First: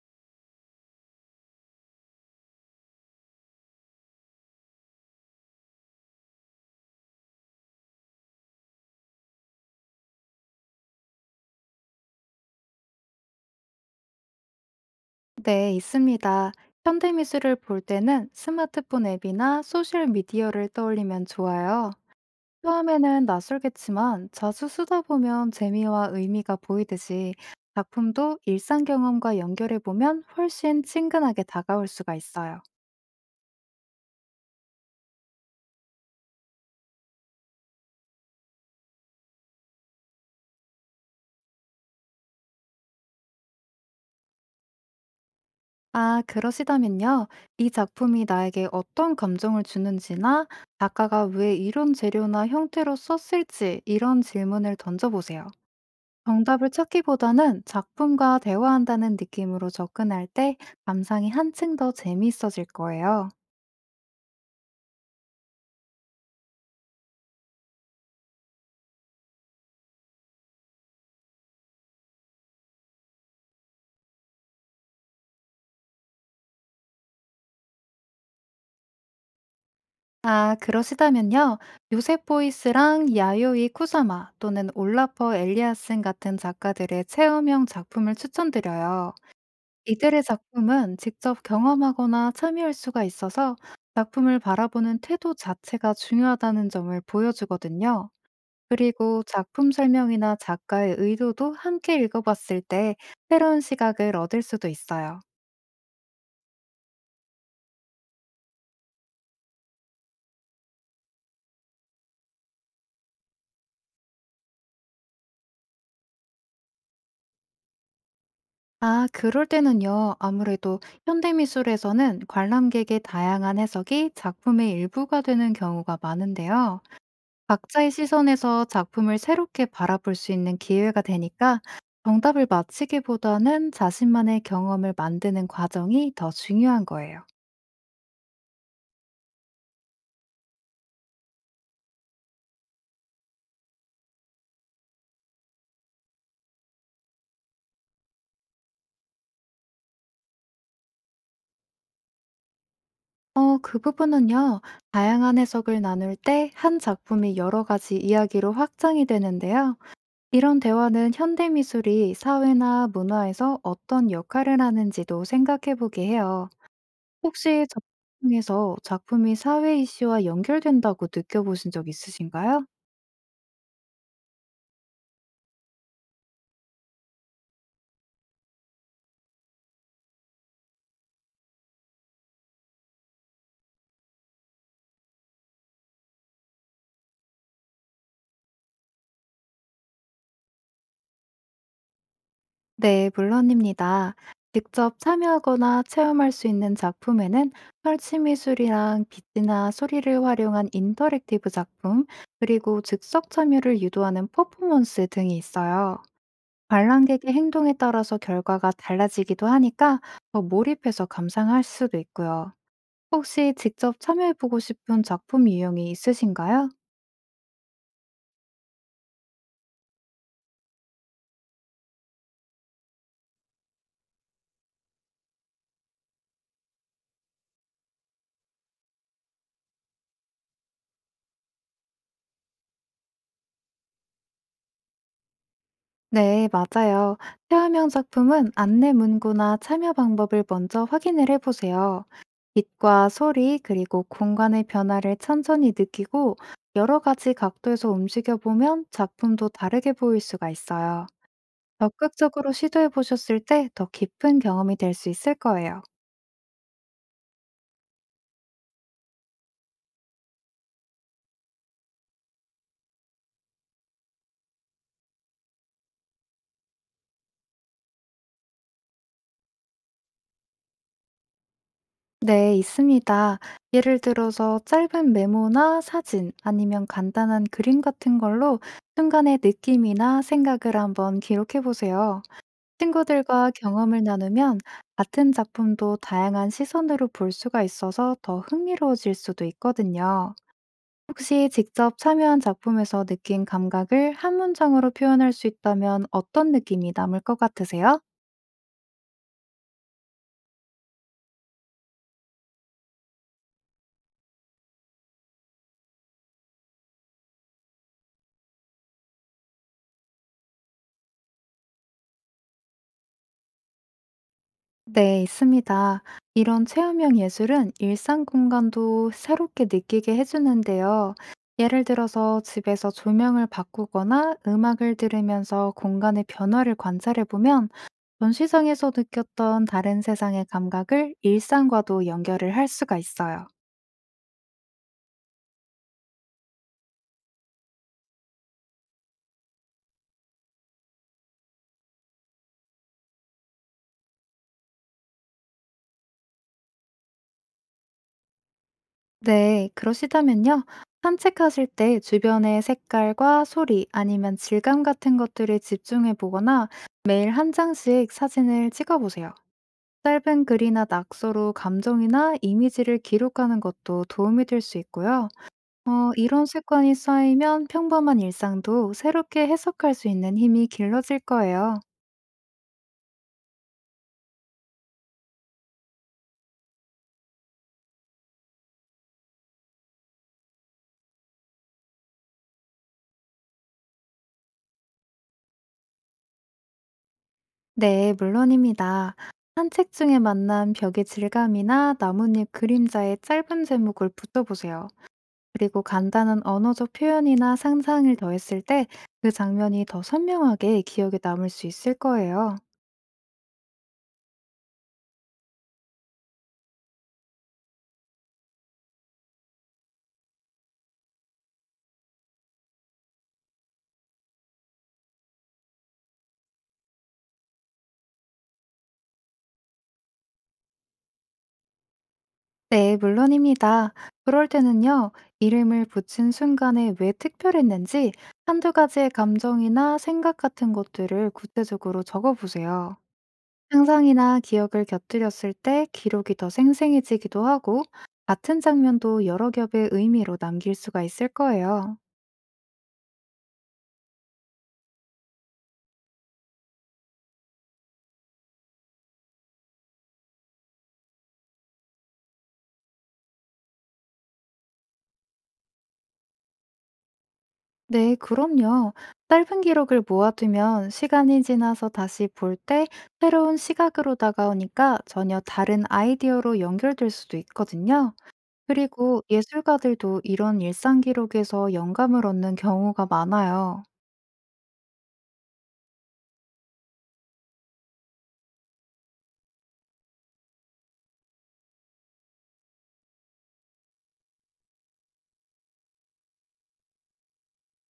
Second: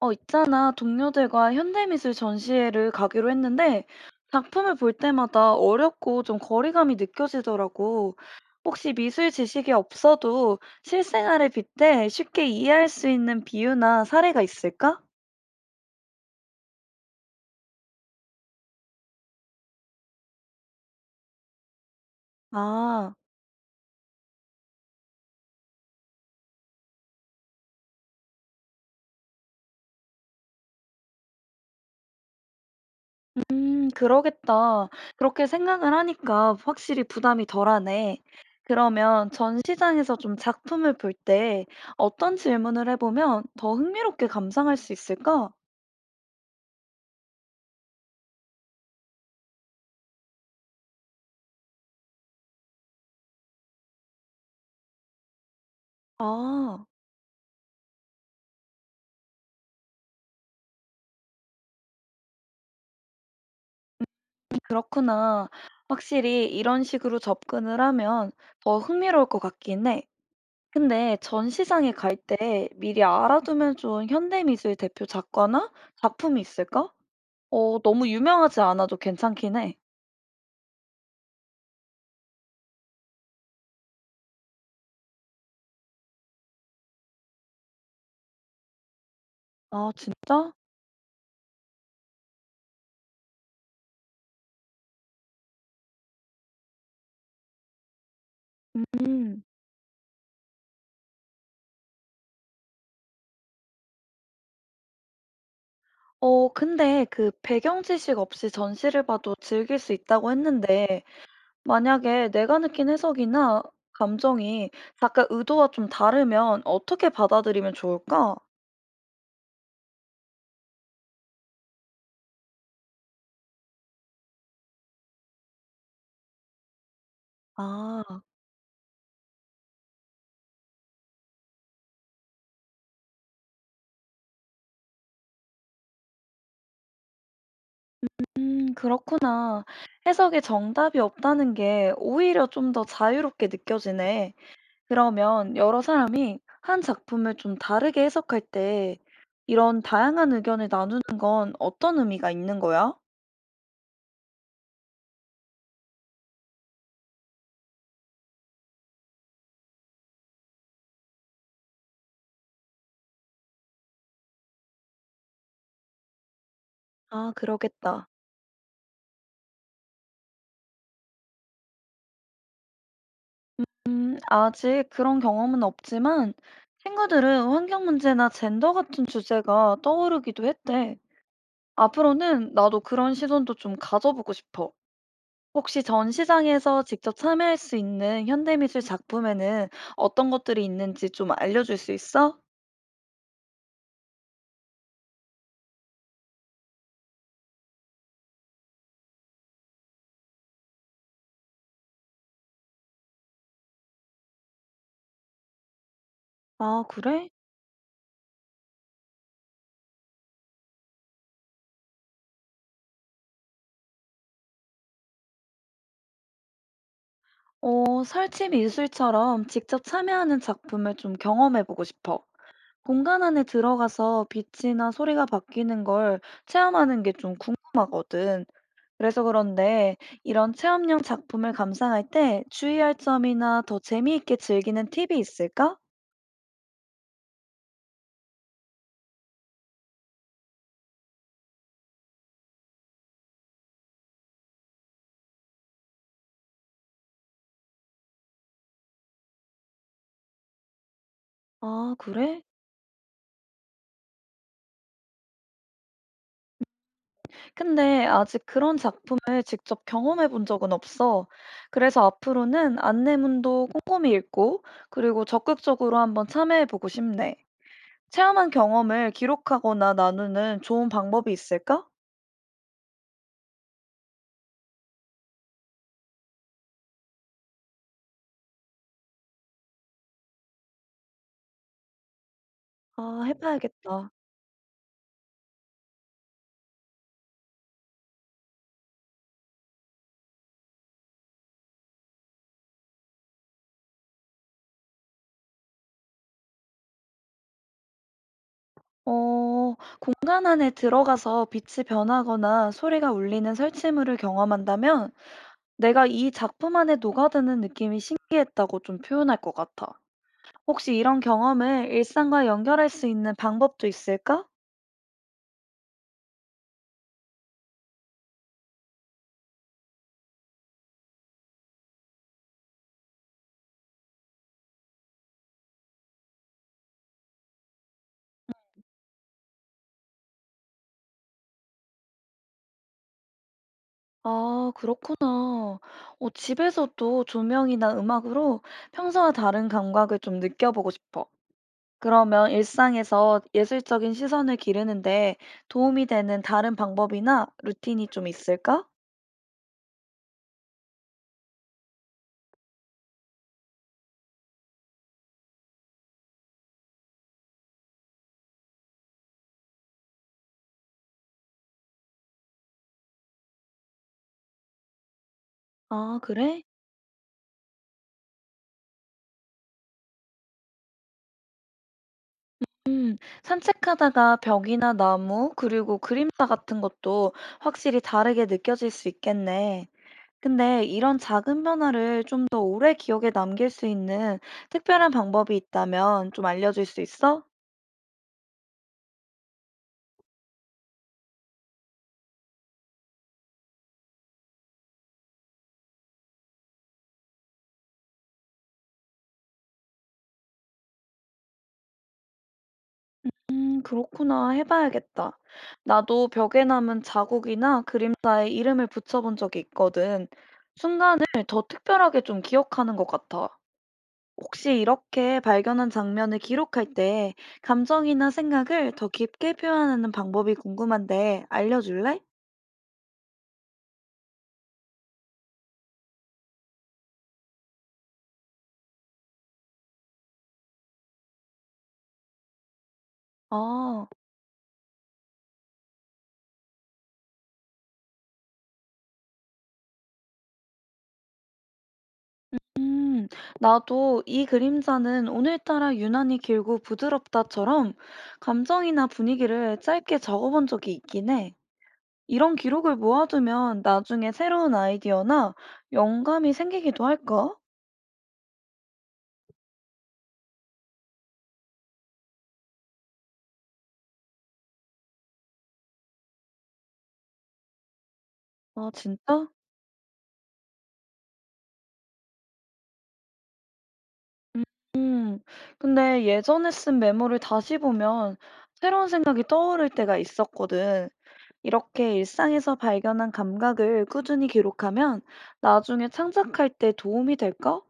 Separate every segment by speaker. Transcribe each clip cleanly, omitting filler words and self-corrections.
Speaker 1: 있잖아. 동료들과 현대미술 전시회를 가기로 했는데 작품을 볼 때마다 어렵고 좀 거리감이 느껴지더라고. 혹시 미술 지식이 없어도 실생활에 빗대 쉽게 이해할 수 있는 비유나 사례가 있을까?
Speaker 2: 네, 있습니다. 현대미술을 볼 때는 스마트폰 앱이나 소셜미디어를 떠올리면 좋아요.
Speaker 1: 아,
Speaker 2: 처음에는 낯설겠지만 자주 쓰다 보면 재미와 의미가 보이듯이 작품도 일상 경험과 연결해 보면 훨씬 친근하게 다가올 수가 있어요.
Speaker 1: 그러겠다. 그렇게 생각을 하니까 확실히 부담이 덜하네. 그러면 전시장에서 좀 작품을 볼 때 어떤 질문을 해보면 더 흥미롭게 감상할 수 있을까?
Speaker 2: 아, 그러시다면요. 이 작품이 나에게 어떤 감정을 주는지나 작가가 왜 이런 재료나 형태로 썼을지 이런 질문을 던져보세요. 정답을
Speaker 1: 아.
Speaker 2: 찾기보다는 작품과 대화한다는 느낌으로 접근할 때 감상이 한층 더 재미있어질 거예요.
Speaker 1: 그렇구나. 확실히 이런 식으로 접근을 하면 더 흥미로울 것 같긴 해. 근데 전시장에 갈 때 미리 알아두면 좋은 현대미술 대표 작가나 작품이 있을까? 너무 유명하지 않아도 괜찮긴 해.
Speaker 2: 아, 그러시다면요. 요셉 보이스랑 야요이 쿠사마 또는 올라퍼 엘리아슨 같은 작가들의 체험형 작품을 추천드려요.
Speaker 1: 아,
Speaker 2: 이들의
Speaker 1: 진짜?
Speaker 2: 작품은 직접 경험하거나 참여할 수가 있어서 작품을 바라보는 태도 자체가 중요하다는 점을 보여주거든요. 그리고
Speaker 1: 음.
Speaker 2: 작품 설명이나 작가의 의도도 함께 읽어봤을 때 새로운 시각을 얻을 수도 있어요.
Speaker 1: 근데 그 배경 지식 없이 전시를 봐도 즐길 수 있다고 했는데, 만약에 내가 느낀 해석이나 감정이 작가 의도와 좀 다르면 어떻게 받아들이면 좋을까?
Speaker 2: 아, 그럴 때는요. 아무래도 현대미술에서는 관람객의 다양한 해석이 작품의 일부가 되는 경우가 많은데요. 각자의
Speaker 1: 아.
Speaker 2: 시선에서 작품을 새롭게 바라볼 수 있는 기회가 되니까 정답을 맞히기보다는 자신만의 경험을 만드는 과정이 더 중요한 거예요.
Speaker 1: 그렇구나. 해석에 정답이 없다는 게 오히려 좀 더 자유롭게 느껴지네. 그러면 여러 사람이 한 작품을 좀 다르게 해석할 때 이런 다양한 의견을 나누는 건 어떤 의미가 있는 거야?
Speaker 2: 그 부분은요, 다양한 해석을 나눌 때 한 작품이 여러 가지 이야기로 확장이 되는데요. 이런 대화는 현대 미술이 사회나 문화에서 어떤 역할을 하는지도 생각해 보게 해요.
Speaker 1: 아,
Speaker 2: 혹시
Speaker 1: 그러겠다.
Speaker 2: 작품 중에서 작품이 사회 이슈와 연결된다고 느껴보신 적 있으신가요?
Speaker 1: 아직 그런 경험은 없지만 친구들은 환경 문제나 젠더 같은 주제가 떠오르기도 했대. 앞으로는 나도 그런 시선도 좀 가져보고 싶어. 혹시 전시장에서 직접 참여할 수 있는 현대미술 작품에는 어떤 것들이 있는지 좀 알려줄 수 있어?
Speaker 2: 네, 물론입니다. 직접 참여하거나 체험할 수 있는 작품에는 설치미술이랑 빛이나 소리를 활용한 인터랙티브 작품, 그리고 즉석 참여를 유도하는 퍼포먼스 등이 있어요.
Speaker 1: 아, 그래?
Speaker 2: 관람객의 행동에 따라서 결과가 달라지기도 하니까 더 몰입해서 감상할 수도 있고요. 혹시 직접 참여해보고 싶은 작품 유형이 있으신가요?
Speaker 1: 설치 미술처럼 직접 참여하는 작품을 좀 경험해보고 싶어. 공간 안에 들어가서 빛이나 소리가 바뀌는 걸 체험하는 게 좀 궁금하거든. 그래서 그런데 이런 체험형 작품을 감상할 때 주의할 점이나 더 재미있게 즐기는 팁이 있을까?
Speaker 2: 네, 맞아요. 체험형 작품은 안내 문구나 참여 방법을 먼저 확인을 해보세요. 빛과 소리, 그리고 공간의 변화를 천천히 느끼고 여러 가지 각도에서 움직여 보면 작품도 다르게 보일 수가 있어요.
Speaker 1: 아, 그래?
Speaker 2: 적극적으로 시도해 보셨을 때 더 깊은 경험이 될 수 있을 거예요.
Speaker 1: 근데 아직 그런 작품을 직접 경험해 본 적은 없어. 그래서 앞으로는 안내문도 꼼꼼히 읽고, 그리고 적극적으로 한번 참여해 보고 싶네. 체험한 경험을 기록하거나 나누는 좋은 방법이 있을까?
Speaker 2: 네, 있습니다. 예를 들어서 짧은 메모나 사진 아니면 간단한 그림 같은 걸로 순간의 느낌이나 생각을 한번 기록해 보세요.
Speaker 1: 아,
Speaker 2: 친구들과 경험을
Speaker 1: 해봐야겠다.
Speaker 2: 나누면 같은 작품도 다양한 시선으로 볼 수가 있어서 더 흥미로워질 수도 있거든요. 혹시 직접 참여한 작품에서 느낀 감각을 한 문장으로 표현할 수 있다면 어떤 느낌이 남을 것 같으세요?
Speaker 1: 어, 공간 안에 들어가서 빛이 변하거나 소리가 울리는 설치물을 경험한다면 내가 이 작품 안에 녹아드는 느낌이 신기했다고 좀 표현할 것 같아. 혹시 이런 경험을 일상과 연결할 수 있는 방법도 있을까?
Speaker 2: 네, 있습니다. 이런 체험형 예술은 일상 공간도 새롭게 느끼게 해주는데요. 예를 들어서 집에서 조명을 바꾸거나 음악을 들으면서 공간의 변화를 관찰해보면 전시상에서 느꼈던 다른 세상의 감각을 일상과도 연결을 할 수가 있어요.
Speaker 1: 아, 그렇구나. 집에서도 조명이나 음악으로 평소와 다른 감각을 좀 느껴보고 싶어. 그러면 일상에서 예술적인 시선을 기르는데 도움이 되는 다른 방법이나 루틴이 좀 있을까?
Speaker 2: 네, 그러시다면요. 산책하실 때 주변의 색깔과 소리 아니면 질감 같은 것들을 집중해 보거나 매일 한 장씩 사진을 찍어 보세요. 짧은 글이나 낙서로 감정이나 이미지를 기록하는 것도 도움이 될 수 있고요.
Speaker 1: 아,
Speaker 2: 이런
Speaker 1: 그래?
Speaker 2: 습관이 쌓이면 평범한 일상도 새롭게 해석할 수 있는 힘이 길러질 거예요.
Speaker 1: 산책하다가 벽이나 나무, 그리고 그림자 같은 것도 확실히 다르게 느껴질 수 있겠네. 근데 이런 작은 변화를 좀 더 오래 기억에 남길 수 있는 특별한 방법이 있다면 좀 알려줄 수 있어?
Speaker 2: 네, 물론입니다. 한 책 중에 만난 벽의 질감이나 나뭇잎 그림자의 짧은 제목을 붙여보세요. 그리고 간단한 언어적 표현이나 상상을 더했을 때 그 장면이 더 선명하게 기억에 남을 수 있을 거예요.
Speaker 1: 그렇구나. 해봐야겠다. 나도 벽에 남은 자국이나 그림자에 이름을 붙여본 적이 있거든. 순간을 더 특별하게 좀 기억하는 것 같아. 혹시 이렇게 발견한 장면을 기록할 때 감정이나 생각을 더 깊게 표현하는 방법이 궁금한데 알려줄래?
Speaker 2: 네, 물론입니다. 그럴 때는요, 이름을 붙인 순간에 왜 특별했는지 한두 가지의 감정이나 생각 같은 것들을 구체적으로 적어보세요.
Speaker 1: 아.
Speaker 2: 상상이나 기억을 곁들였을 때 기록이 더 생생해지기도 하고 같은 장면도 여러 겹의 의미로 남길 수가 있을 거예요.
Speaker 1: 음, 나도 이 그림자는 오늘따라 유난히 길고 부드럽다처럼 감정이나 분위기를 짧게 적어본 적이 있긴 해. 이런 기록을 모아두면 나중에 새로운 아이디어나 영감이 생기기도 할까?
Speaker 2: 네, 그럼요. 짧은 기록을 모아두면 시간이 지나서 다시 볼 때 새로운 시각으로 다가오니까 전혀 다른 아이디어로 연결될 수도 있거든요.
Speaker 1: 아,
Speaker 2: 그리고
Speaker 1: 진짜?
Speaker 2: 예술가들도 이런 일상 기록에서 영감을 얻는 경우가 많아요.
Speaker 1: 음, 근데 예전에 쓴 메모를 다시 보면 새로운 생각이 떠오를 때가 있었거든. 이렇게 일상에서 발견한 감각을 꾸준히 기록하면 나중에 창작할 때 도움이 될까?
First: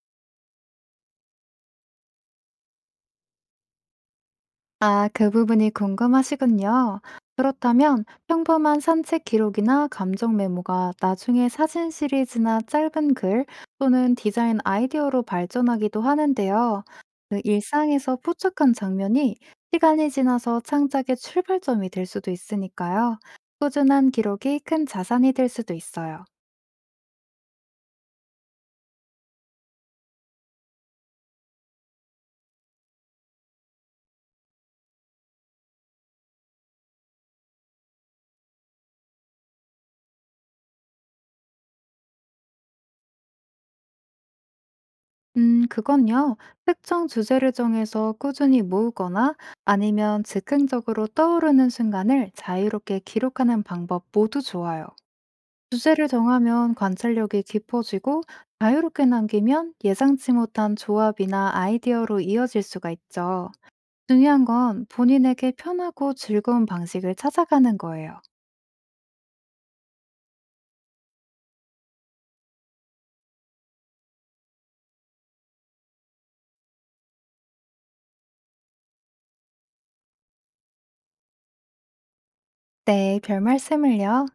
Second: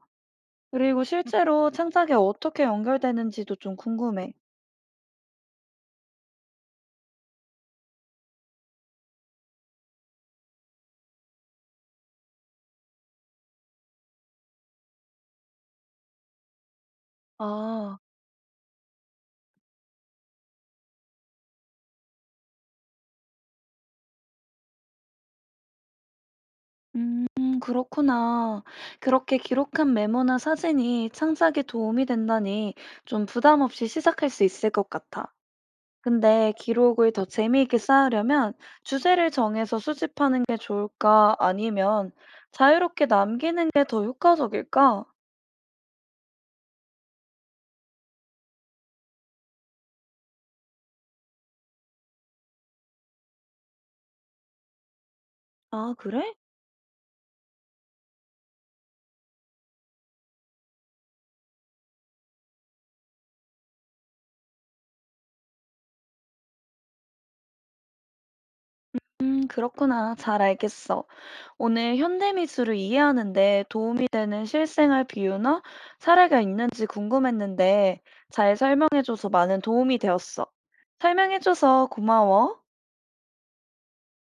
Speaker 1: 그리고 실제로 창작에 어떻게 연결되는지도 좀 궁금해.
Speaker 2: 아, 그 부분이 궁금하시군요. 그렇다면 평범한 산책 기록이나 감정 메모가 나중에 사진 시리즈나 짧은 글 또는 디자인 아이디어로 발전하기도 하는데요. 그
Speaker 1: 아,
Speaker 2: 일상에서 포착한 장면이 시간이 지나서 창작의 출발점이 될 수도 있으니까요. 꾸준한 기록이 큰 자산이 될 수도 있어요.
Speaker 1: 음, 그렇구나. 그렇게 기록한 메모나 사진이 창작에 도움이 된다니 좀 부담 없이 시작할 수 있을 것 같아. 근데 기록을 더 재미있게 쌓으려면 주제를 정해서 수집하는 게 좋을까? 아니면 자유롭게 남기는 게 더 효과적일까?
Speaker 2: 그건요. 특정 주제를 정해서 꾸준히 모으거나 아니면 즉흥적으로 떠오르는 순간을 자유롭게 기록하는 방법 모두 좋아요.
Speaker 1: 아,
Speaker 2: 주제를
Speaker 1: 그래?
Speaker 2: 정하면 관찰력이 깊어지고 자유롭게 남기면 예상치 못한 조합이나 아이디어로 이어질 수가 있죠. 중요한 건 본인에게 편하고 즐거운 방식을 찾아가는 거예요.
Speaker 1: 그렇구나. 잘 알겠어. 오늘 현대미술을 이해하는데 도움이 되는 실생활 비유나 사례가 있는지 궁금했는데 잘 설명해줘서 많은 도움이 되었어. 설명해줘서 고마워.
Speaker 2: 네, 별 말씀을요.